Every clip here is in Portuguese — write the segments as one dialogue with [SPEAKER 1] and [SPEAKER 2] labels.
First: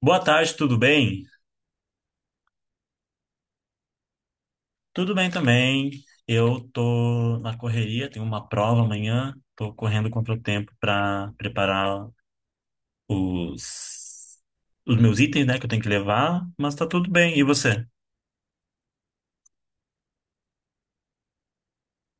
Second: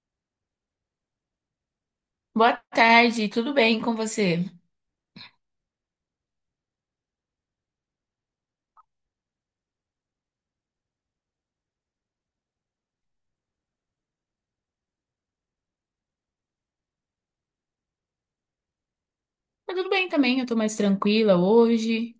[SPEAKER 1] Boa tarde, tudo bem?
[SPEAKER 2] Boa tarde, tudo bem com você?
[SPEAKER 1] Tudo bem também. Eu tô na correria, tenho uma prova amanhã, tô correndo contra o tempo para preparar os os meus itens, né, que eu tenho que levar, mas tá tudo bem. E você?
[SPEAKER 2] Tá tudo bem também, eu tô mais tranquila hoje,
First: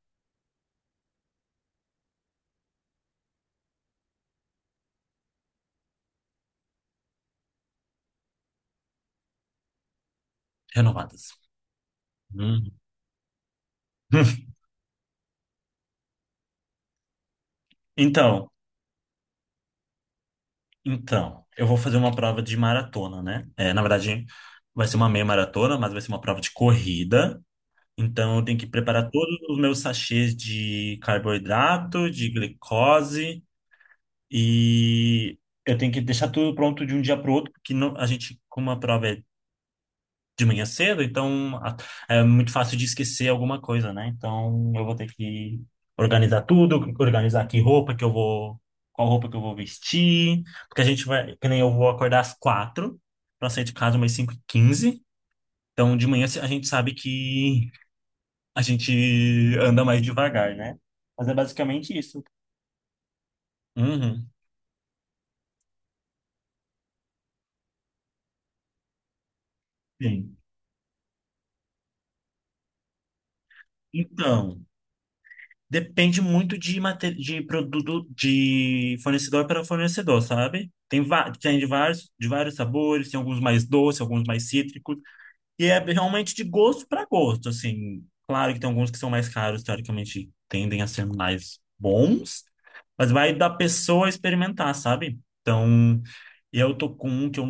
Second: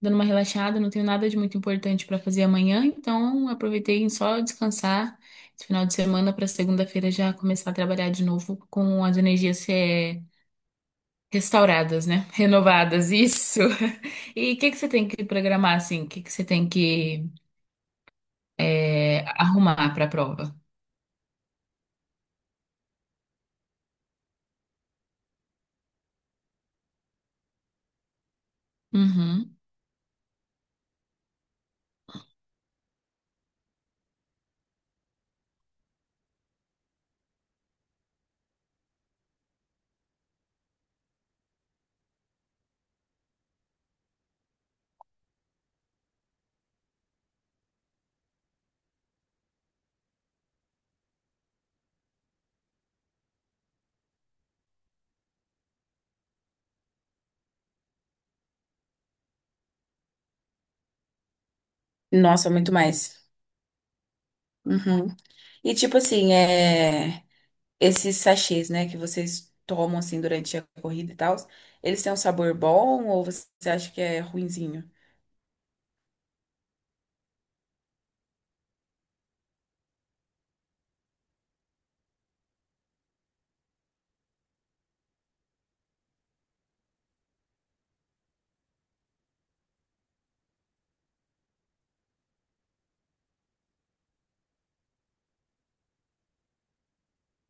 [SPEAKER 2] dando uma relaxada, não tenho nada de muito importante pra fazer amanhã, então aproveitei em só descansar esse final de semana pra segunda-feira já começar a trabalhar de novo com as energias
[SPEAKER 1] Renovadas.
[SPEAKER 2] restauradas, né?
[SPEAKER 1] Hum.
[SPEAKER 2] Renovadas, isso. E o que que você tem que programar assim? O que que você tem que
[SPEAKER 1] Então,
[SPEAKER 2] arrumar pra prova?
[SPEAKER 1] eu vou fazer uma prova de maratona, né? É, na verdade, vai ser uma meia maratona, mas vai ser uma prova de corrida. Então, eu tenho que preparar todos
[SPEAKER 2] Uhum.
[SPEAKER 1] os meus sachês de carboidrato, de glicose. E eu tenho que deixar tudo pronto de um dia para o outro, porque não, a gente, como a prova é de manhã cedo, então é muito fácil de esquecer alguma coisa, né? Então eu vou ter que organizar tudo, organizar que roupa que eu vou, qual roupa que eu vou vestir, porque a gente vai, que nem eu vou acordar às 4h para sair de casa umas 5h15. Então de manhã a gente sabe que a gente anda mais devagar, né? Mas é basicamente isso.
[SPEAKER 2] Nossa, muito mais.
[SPEAKER 1] Uhum,
[SPEAKER 2] Uhum. E tipo assim, é, esses sachês, né, que vocês tomam assim
[SPEAKER 1] sim.
[SPEAKER 2] durante a corrida e tal, eles têm um sabor bom ou você acha que é
[SPEAKER 1] Então,
[SPEAKER 2] ruinzinho?
[SPEAKER 1] depende muito de, de produto, de fornecedor para fornecedor, sabe? Tem, tem de vários sabores, tem alguns mais doces, alguns mais cítricos, e é realmente de gosto para gosto, assim. Claro que tem alguns que são mais caros, teoricamente tendem a ser mais bons, mas vai da pessoa experimentar, sabe? Então, eu tô com um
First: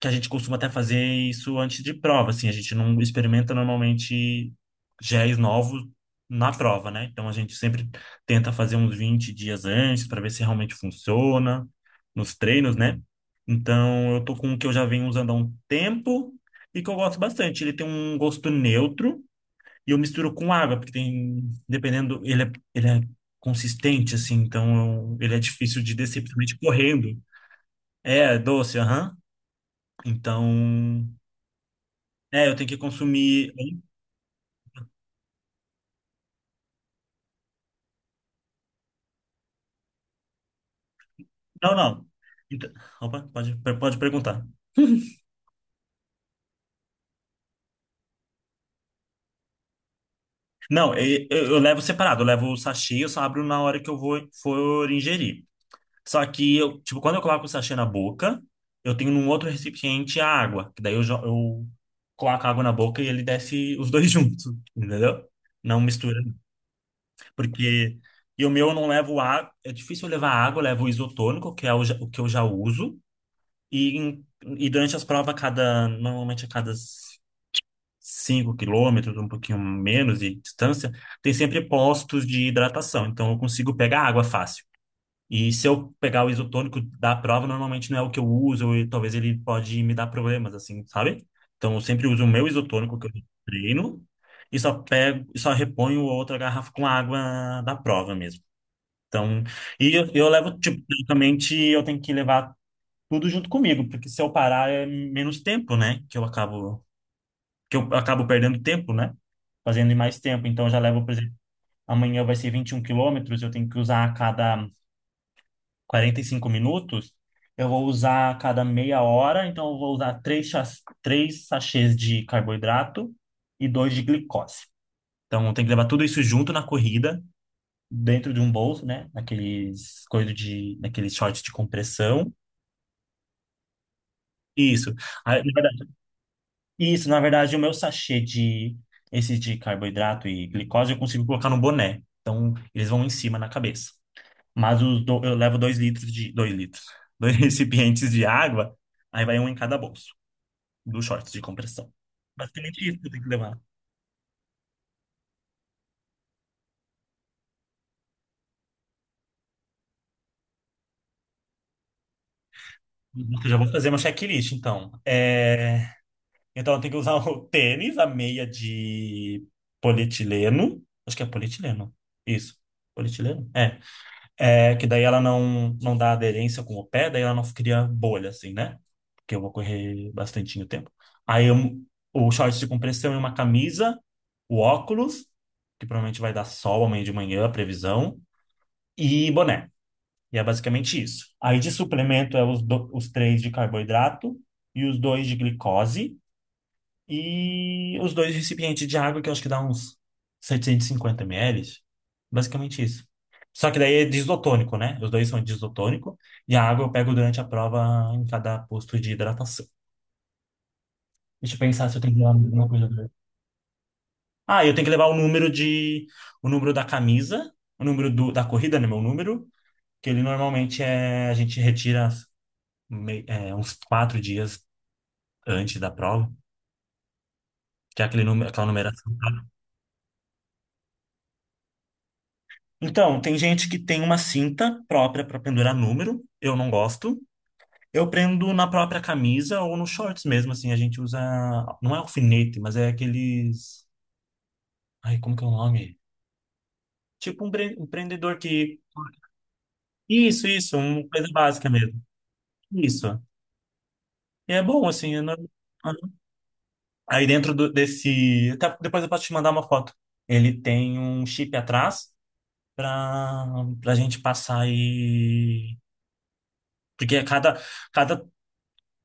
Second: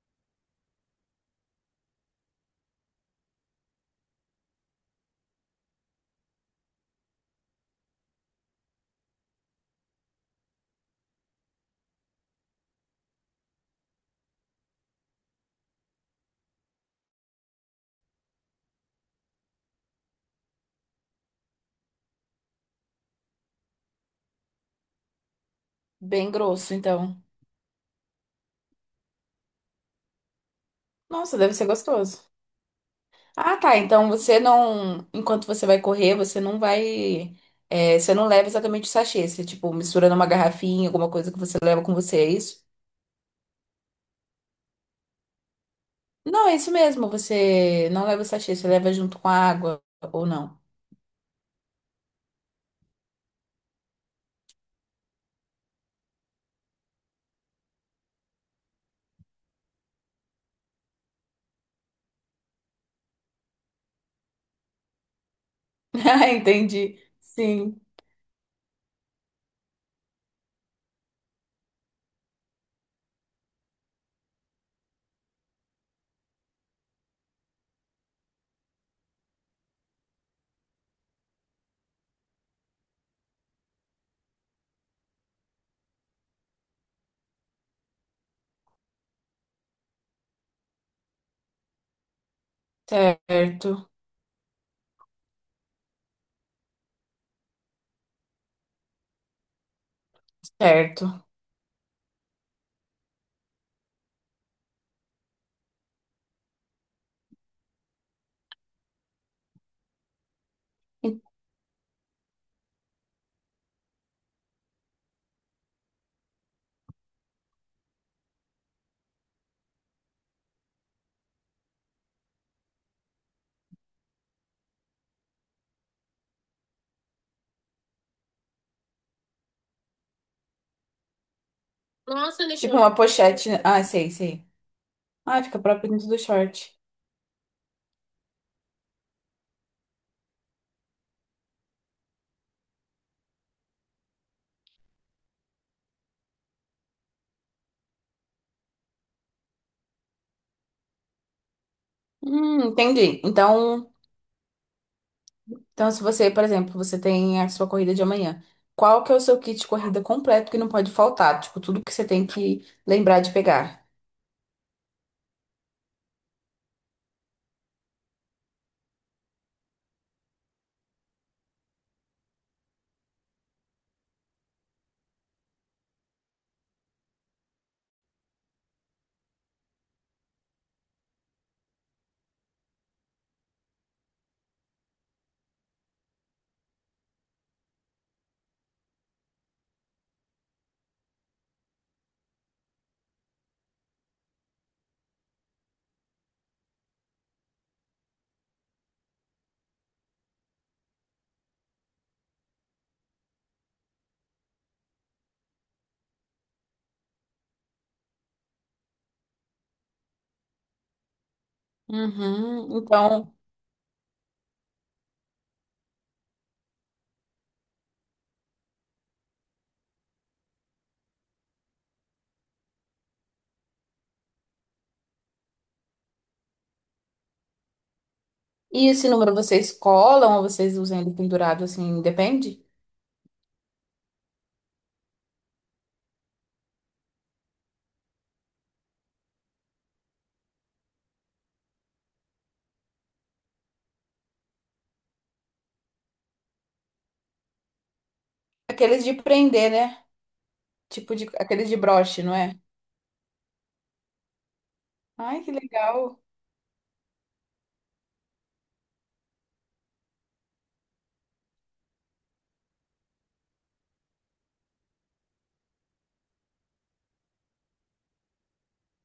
[SPEAKER 1] que a gente costuma até fazer isso antes de prova, assim. A gente não experimenta normalmente géis novos na prova, né? Então a gente sempre tenta fazer uns 20 dias antes para ver se realmente funciona nos treinos, né? Então eu tô com um que eu já venho usando há um tempo e que eu gosto bastante. Ele tem um gosto neutro e eu misturo com água, porque tem, dependendo, ele é consistente, assim, então ele é difícil de descer,
[SPEAKER 2] Bem
[SPEAKER 1] principalmente
[SPEAKER 2] grosso,
[SPEAKER 1] correndo.
[SPEAKER 2] então.
[SPEAKER 1] É, doce, aham. Então,
[SPEAKER 2] Nossa, deve ser gostoso.
[SPEAKER 1] é, eu tenho que consumir.
[SPEAKER 2] Ah, tá. Então você não. Enquanto você vai correr, você não vai, é, você não leva exatamente o sachê. Você, tipo, mistura numa garrafinha, alguma coisa que você
[SPEAKER 1] Não,
[SPEAKER 2] leva com
[SPEAKER 1] não.
[SPEAKER 2] você, é isso?
[SPEAKER 1] Então- Opa, pode perguntar.
[SPEAKER 2] Não, é isso mesmo. Você não leva o sachê, você leva junto com a água, ou não.
[SPEAKER 1] Não, eu levo separado, eu levo o sachê, eu só abro na hora que eu vou for ingerir. Só que eu, tipo, quando eu coloco o sachê na boca, eu tenho num outro recipiente a água, que daí eu, eu coloco a água na boca e ele desce os dois juntos, entendeu? Não mistura,
[SPEAKER 2] Ah, entendi. Sim.
[SPEAKER 1] porque e o meu eu não levo água, é difícil eu levar água, eu levo o isotônico, que é o, o que eu já uso, e, em- e durante as provas, a cada, normalmente a cada 5 km, um pouquinho menos de distância, tem sempre postos de hidratação. Então, eu consigo pegar água fácil. E se eu pegar o isotônico da prova, normalmente não é o que eu uso e talvez ele pode me dar problemas, assim, sabe? Então, eu sempre uso o meu isotônico que eu
[SPEAKER 2] Certo.
[SPEAKER 1] treino e só pego, e só reponho outra garrafa com água da prova mesmo. Então, e eu levo, tipo,
[SPEAKER 2] Certo.
[SPEAKER 1] praticamente eu tenho que levar tudo junto comigo, porque se eu parar é menos tempo, né? Que eu acabo perdendo tempo, né? Fazendo em mais tempo. Então, eu já levo, por exemplo, amanhã vai ser 21 quilômetros, eu tenho que usar a cada 45 minutos, eu vou usar a cada meia hora, então eu vou usar três sachês de carboidrato e dois de glicose. Então, tem que levar tudo isso junto na corrida, dentro de um bolso, né? Naqueles coisas de, naqueles shorts de compressão.
[SPEAKER 2] Nossa, tipo eu, uma pochete, né? Ah, sei, sei.
[SPEAKER 1] Isso. Aí,
[SPEAKER 2] Ah,
[SPEAKER 1] na
[SPEAKER 2] fica
[SPEAKER 1] verdade-
[SPEAKER 2] próprio dentro do short.
[SPEAKER 1] Isso, na verdade, o meu sachê de esses de carboidrato e glicose eu consigo colocar no boné. Então, eles vão em cima na cabeça. Mas eu levo 2 litros de. 2 litros. Dois recipientes de água. Aí vai um em cada bolso. Dos shorts de compressão. Basicamente isso que eu
[SPEAKER 2] Entendi.
[SPEAKER 1] tenho que levar.
[SPEAKER 2] Então, então, se você, por exemplo, você tem a sua corrida de amanhã, qual que é o seu kit de corrida completo que não pode faltar? Tipo, tudo que você tem que lembrar de
[SPEAKER 1] Eu já vou
[SPEAKER 2] pegar.
[SPEAKER 1] fazer uma checklist, então. É, então eu tenho que usar o tênis, a meia de polietileno. Acho que é polietileno. Isso. Polietileno? É. É, que daí ela não dá aderência com o pé, daí ela não cria bolha, assim, né? Porque eu vou correr bastante tempo. Aí eu, o short de compressão e uma camisa, o óculos, que provavelmente vai dar sol amanhã de manhã, a previsão, e boné. E é basicamente isso. Aí de suplemento é os, os três de carboidrato e os dois de glicose. E os dois recipientes de água, que eu acho que dá uns 750 ml. Basicamente isso. Só que daí é disotônico, né? Os dois são disotônico. E a água eu pego durante a prova em cada posto de hidratação. Deixa eu pensar se eu tenho que levar alguma
[SPEAKER 2] Uhum.
[SPEAKER 1] coisa
[SPEAKER 2] Então,
[SPEAKER 1] Ah, eu tenho que levar o número de... O número da camisa. O número da corrida, né? Meu número. Que ele normalmente é... A gente retira é, uns 4 dias antes da prova. Que é aquele número... aquela
[SPEAKER 2] e esse
[SPEAKER 1] numeração.
[SPEAKER 2] número vocês colam ou vocês usam ele pendurado assim? Depende.
[SPEAKER 1] Então, tem gente que tem uma cinta própria para pendurar número, eu não gosto. Eu prendo na própria camisa ou nos shorts mesmo, assim, a gente usa, não é alfinete, mas é aqueles, ai, como que é o nome? Tipo um prendedor que,
[SPEAKER 2] Aqueles de prender, né?
[SPEAKER 1] isso, uma
[SPEAKER 2] Tipo de
[SPEAKER 1] coisa
[SPEAKER 2] aqueles
[SPEAKER 1] básica
[SPEAKER 2] de
[SPEAKER 1] mesmo,
[SPEAKER 2] broche, não é?
[SPEAKER 1] isso. E é bom, assim, é
[SPEAKER 2] Ai, que legal.
[SPEAKER 1] aí dentro desse. Até depois eu posso te mandar uma foto. Ele tem um chip atrás para para gente passar e... Porque cada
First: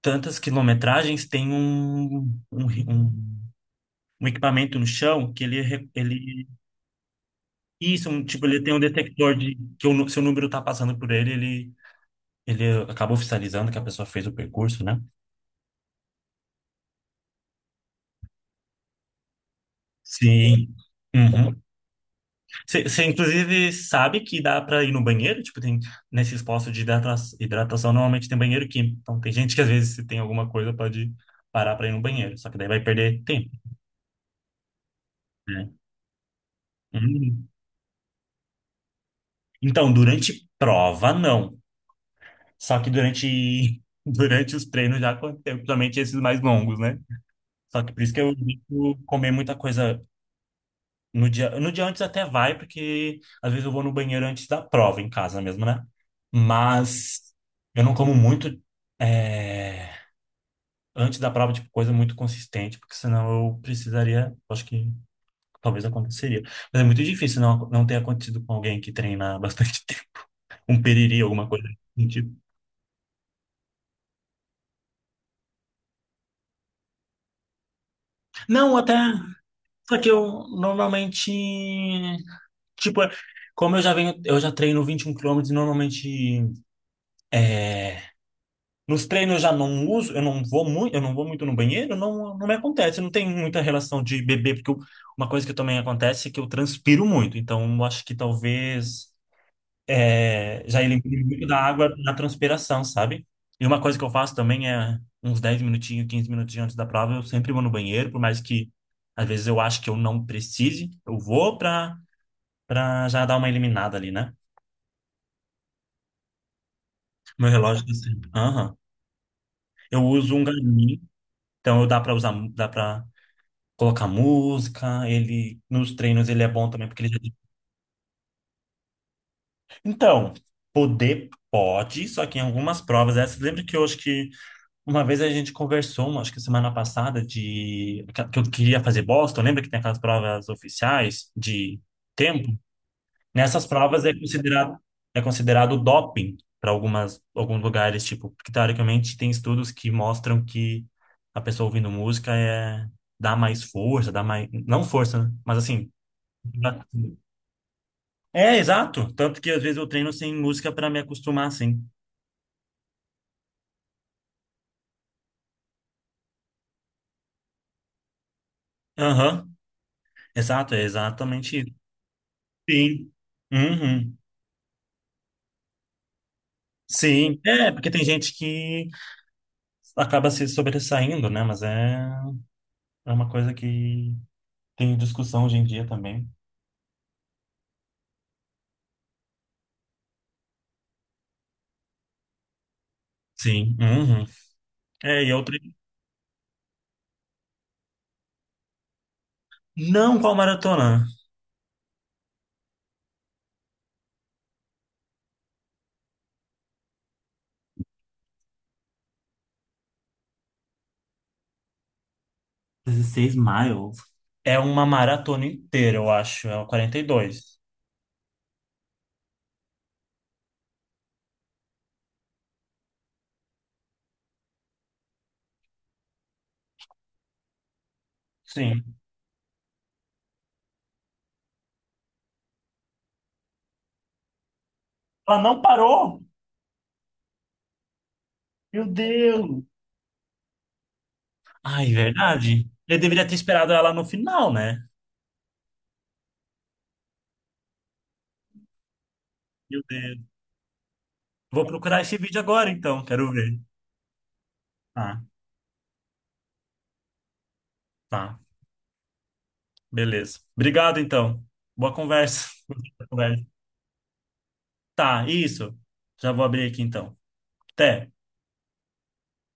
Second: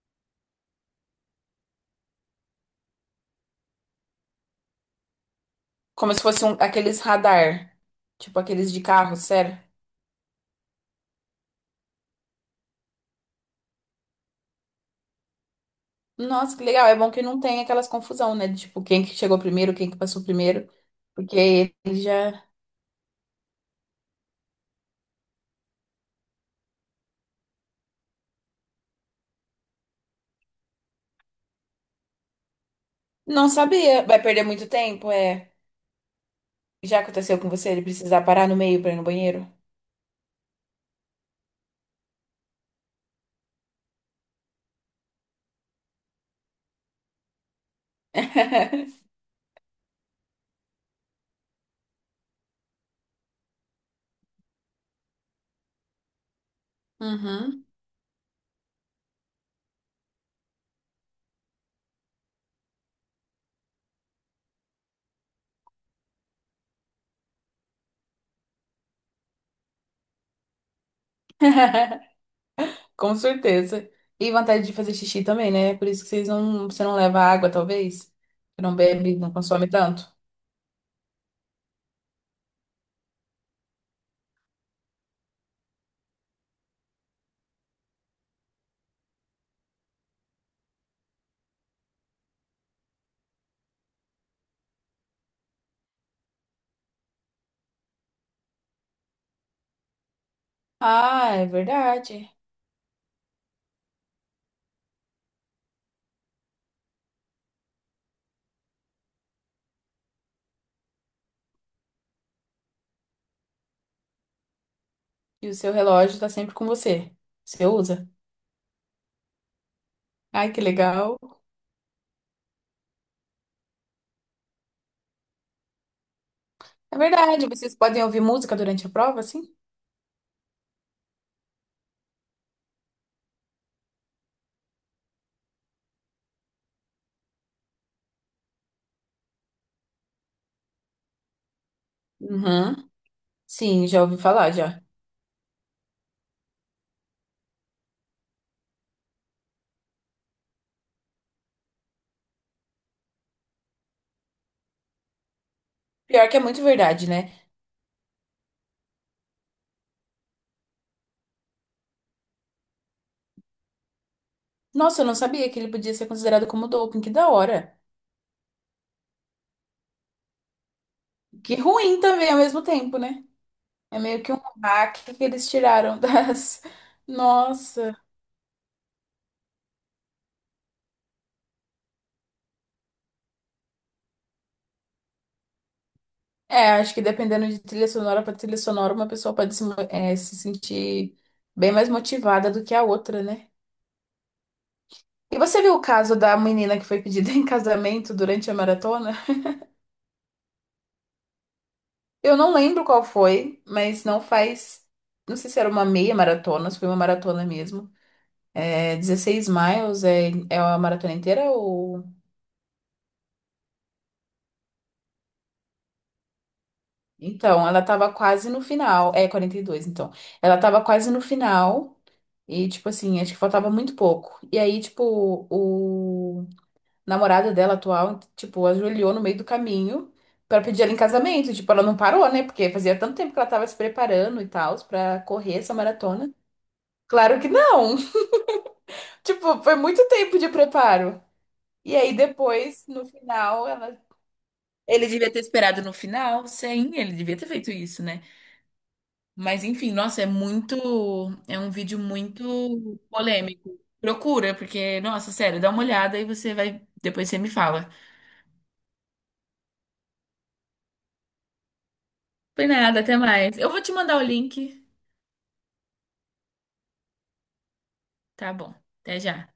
[SPEAKER 1] tantas quilometragens, tem um, um, um equipamento no chão que ele,
[SPEAKER 2] Como se fosse
[SPEAKER 1] ele
[SPEAKER 2] um, aqueles radar,
[SPEAKER 1] isso, um,
[SPEAKER 2] tipo
[SPEAKER 1] tipo, ele
[SPEAKER 2] aqueles
[SPEAKER 1] tem um
[SPEAKER 2] de carro,
[SPEAKER 1] detector de
[SPEAKER 2] sério.
[SPEAKER 1] que o, se o número está passando por ele, ele acaba oficializando que a pessoa fez o percurso, né?
[SPEAKER 2] Nossa, que legal. É bom que não tem aquelas confusão, né? De, tipo, quem que chegou primeiro, quem que passou primeiro.
[SPEAKER 1] Sim. Uhum.
[SPEAKER 2] Porque ele já
[SPEAKER 1] Você, inclusive, sabe que dá para ir no banheiro? Tipo, tem nesses postos de hidratação, normalmente tem banheiro químico. Então, tem gente que às vezes, se tem alguma coisa, pode parar para ir no banheiro. Só que daí vai perder tempo,
[SPEAKER 2] não sabia. Vai perder muito tempo, é.
[SPEAKER 1] né?
[SPEAKER 2] Já aconteceu
[SPEAKER 1] Uhum.
[SPEAKER 2] com você? Ele precisar parar no meio pra ir no banheiro?
[SPEAKER 1] Então, durante prova, não. Só que durante, durante os treinos já aconteceu, principalmente esses mais longos, né? Só que por isso que eu evito comer muita coisa no dia. No dia antes até vai, porque às vezes eu vou no banheiro antes da prova em casa mesmo, né? Mas
[SPEAKER 2] Uhum.
[SPEAKER 1] eu não como muito é, antes da prova, tipo, coisa muito consistente, porque senão eu precisaria, acho que talvez aconteceria. Mas é muito difícil não ter acontecido com alguém que treina há bastante tempo. Um periri, alguma coisa nesse sentido.
[SPEAKER 2] Com certeza. E vontade de fazer xixi também, né? Por isso que vocês não, você não leva água, talvez. Você não
[SPEAKER 1] Não, até.
[SPEAKER 2] bebe, não consome
[SPEAKER 1] Só que
[SPEAKER 2] tanto.
[SPEAKER 1] eu normalmente, tipo, como eu já venho, eu já treino 21 km e normalmente nos treinos eu já não uso, eu não vou muito no banheiro, não me acontece, não tem muita relação de beber, uma coisa que também acontece é que eu transpiro muito, então eu acho que talvez é, já elimine
[SPEAKER 2] Ah, é
[SPEAKER 1] muito da água na
[SPEAKER 2] verdade.
[SPEAKER 1] transpiração, sabe? E uma coisa que eu faço também é uns 10 minutinhos, 15 minutinhos antes da prova, eu sempre vou no banheiro, por mais que às vezes eu acho que eu não precise, eu vou para pra já dar uma eliminada ali, né?
[SPEAKER 2] E o seu relógio tá sempre com você.
[SPEAKER 1] Meu
[SPEAKER 2] Você
[SPEAKER 1] relógio tá, uhum,
[SPEAKER 2] usa.
[SPEAKER 1] sempre. Aham. Eu uso um
[SPEAKER 2] Ai, que
[SPEAKER 1] Garmin,
[SPEAKER 2] legal.
[SPEAKER 1] então eu dá pra usar, dá pra colocar música, ele nos treinos ele é bom também
[SPEAKER 2] É
[SPEAKER 1] porque ele já...
[SPEAKER 2] verdade. Vocês podem ouvir música durante a prova, assim?
[SPEAKER 1] Então, poder pode, só que em algumas provas essas, lembra que eu acho que uma vez a gente conversou, acho que semana passada de que eu queria fazer Boston, lembra que tem aquelas provas oficiais de tempo?
[SPEAKER 2] Uhum.
[SPEAKER 1] Nessas
[SPEAKER 2] Sim, já
[SPEAKER 1] provas é
[SPEAKER 2] ouvi falar
[SPEAKER 1] considerado
[SPEAKER 2] já.
[SPEAKER 1] é considerado doping para algumas alguns lugares, tipo, porque teoricamente tem estudos que mostram que a pessoa ouvindo música é dá mais força, dá mais não força, né? Mas assim,
[SPEAKER 2] Pior que é muito
[SPEAKER 1] dá-
[SPEAKER 2] verdade, né?
[SPEAKER 1] é exato, tanto que às vezes eu treino sem música para me acostumar assim.
[SPEAKER 2] Nossa, eu não sabia que ele podia ser considerado como doping, que da hora.
[SPEAKER 1] Aham. Exato, é
[SPEAKER 2] Que
[SPEAKER 1] exatamente isso.
[SPEAKER 2] ruim também ao mesmo tempo,
[SPEAKER 1] Sim.
[SPEAKER 2] né? É
[SPEAKER 1] Uhum.
[SPEAKER 2] meio que um hack que eles tiraram das.
[SPEAKER 1] Sim, é, porque
[SPEAKER 2] Nossa.
[SPEAKER 1] tem gente que acaba se sobressaindo, né? Mas é uma coisa que tem discussão hoje em dia também.
[SPEAKER 2] É, acho que dependendo de trilha sonora para trilha sonora, uma pessoa pode se, é, se sentir bem mais motivada do que a outra, né?
[SPEAKER 1] Sim. Uhum. É, e
[SPEAKER 2] E
[SPEAKER 1] outra.
[SPEAKER 2] você viu o caso da menina que foi pedida em casamento durante a maratona?
[SPEAKER 1] Não qual maratona.
[SPEAKER 2] Eu não lembro qual foi, mas não faz. Não sei se era uma meia maratona, se foi uma maratona mesmo. É 16 miles, é, é a maratona inteira ou.
[SPEAKER 1] 16 miles. É uma maratona inteira, eu acho. É uma 42.
[SPEAKER 2] Então, ela tava quase no final. É 42, então. Ela tava quase no final. E, tipo assim, acho que faltava muito pouco. E aí, tipo, o namorado dela atual, tipo,
[SPEAKER 1] Sim.
[SPEAKER 2] ajoelhou no meio do caminho pra pedir ela em casamento. Tipo, ela não parou, né? Porque fazia tanto tempo que ela tava se preparando e tal pra
[SPEAKER 1] Ela
[SPEAKER 2] correr
[SPEAKER 1] não
[SPEAKER 2] essa
[SPEAKER 1] parou?
[SPEAKER 2] maratona. Claro que não!
[SPEAKER 1] Meu
[SPEAKER 2] Tipo,
[SPEAKER 1] Deus!
[SPEAKER 2] foi muito tempo de preparo.
[SPEAKER 1] Ai,
[SPEAKER 2] E aí
[SPEAKER 1] verdade.
[SPEAKER 2] depois,
[SPEAKER 1] Eu
[SPEAKER 2] no
[SPEAKER 1] deveria ter
[SPEAKER 2] final,
[SPEAKER 1] esperado ela
[SPEAKER 2] ela.
[SPEAKER 1] no final, né?
[SPEAKER 2] Ele devia ter esperado no final, sim, ele devia ter feito isso, né? Mas
[SPEAKER 1] Meu
[SPEAKER 2] enfim, nossa, é
[SPEAKER 1] Deus.
[SPEAKER 2] muito, é
[SPEAKER 1] Vou
[SPEAKER 2] um vídeo
[SPEAKER 1] procurar esse vídeo agora,
[SPEAKER 2] muito
[SPEAKER 1] então. Quero ver.
[SPEAKER 2] polêmico. Procura, porque,
[SPEAKER 1] Tá,
[SPEAKER 2] nossa, sério, dá uma olhada e você vai, depois você me fala.
[SPEAKER 1] tá. Beleza. Obrigado, então. Boa conversa.
[SPEAKER 2] Foi nada,
[SPEAKER 1] Boa
[SPEAKER 2] até
[SPEAKER 1] conversa.
[SPEAKER 2] mais. Eu vou te mandar o link.
[SPEAKER 1] Tá, isso. Já vou abrir aqui, então. Até.
[SPEAKER 2] Tá bom, até já.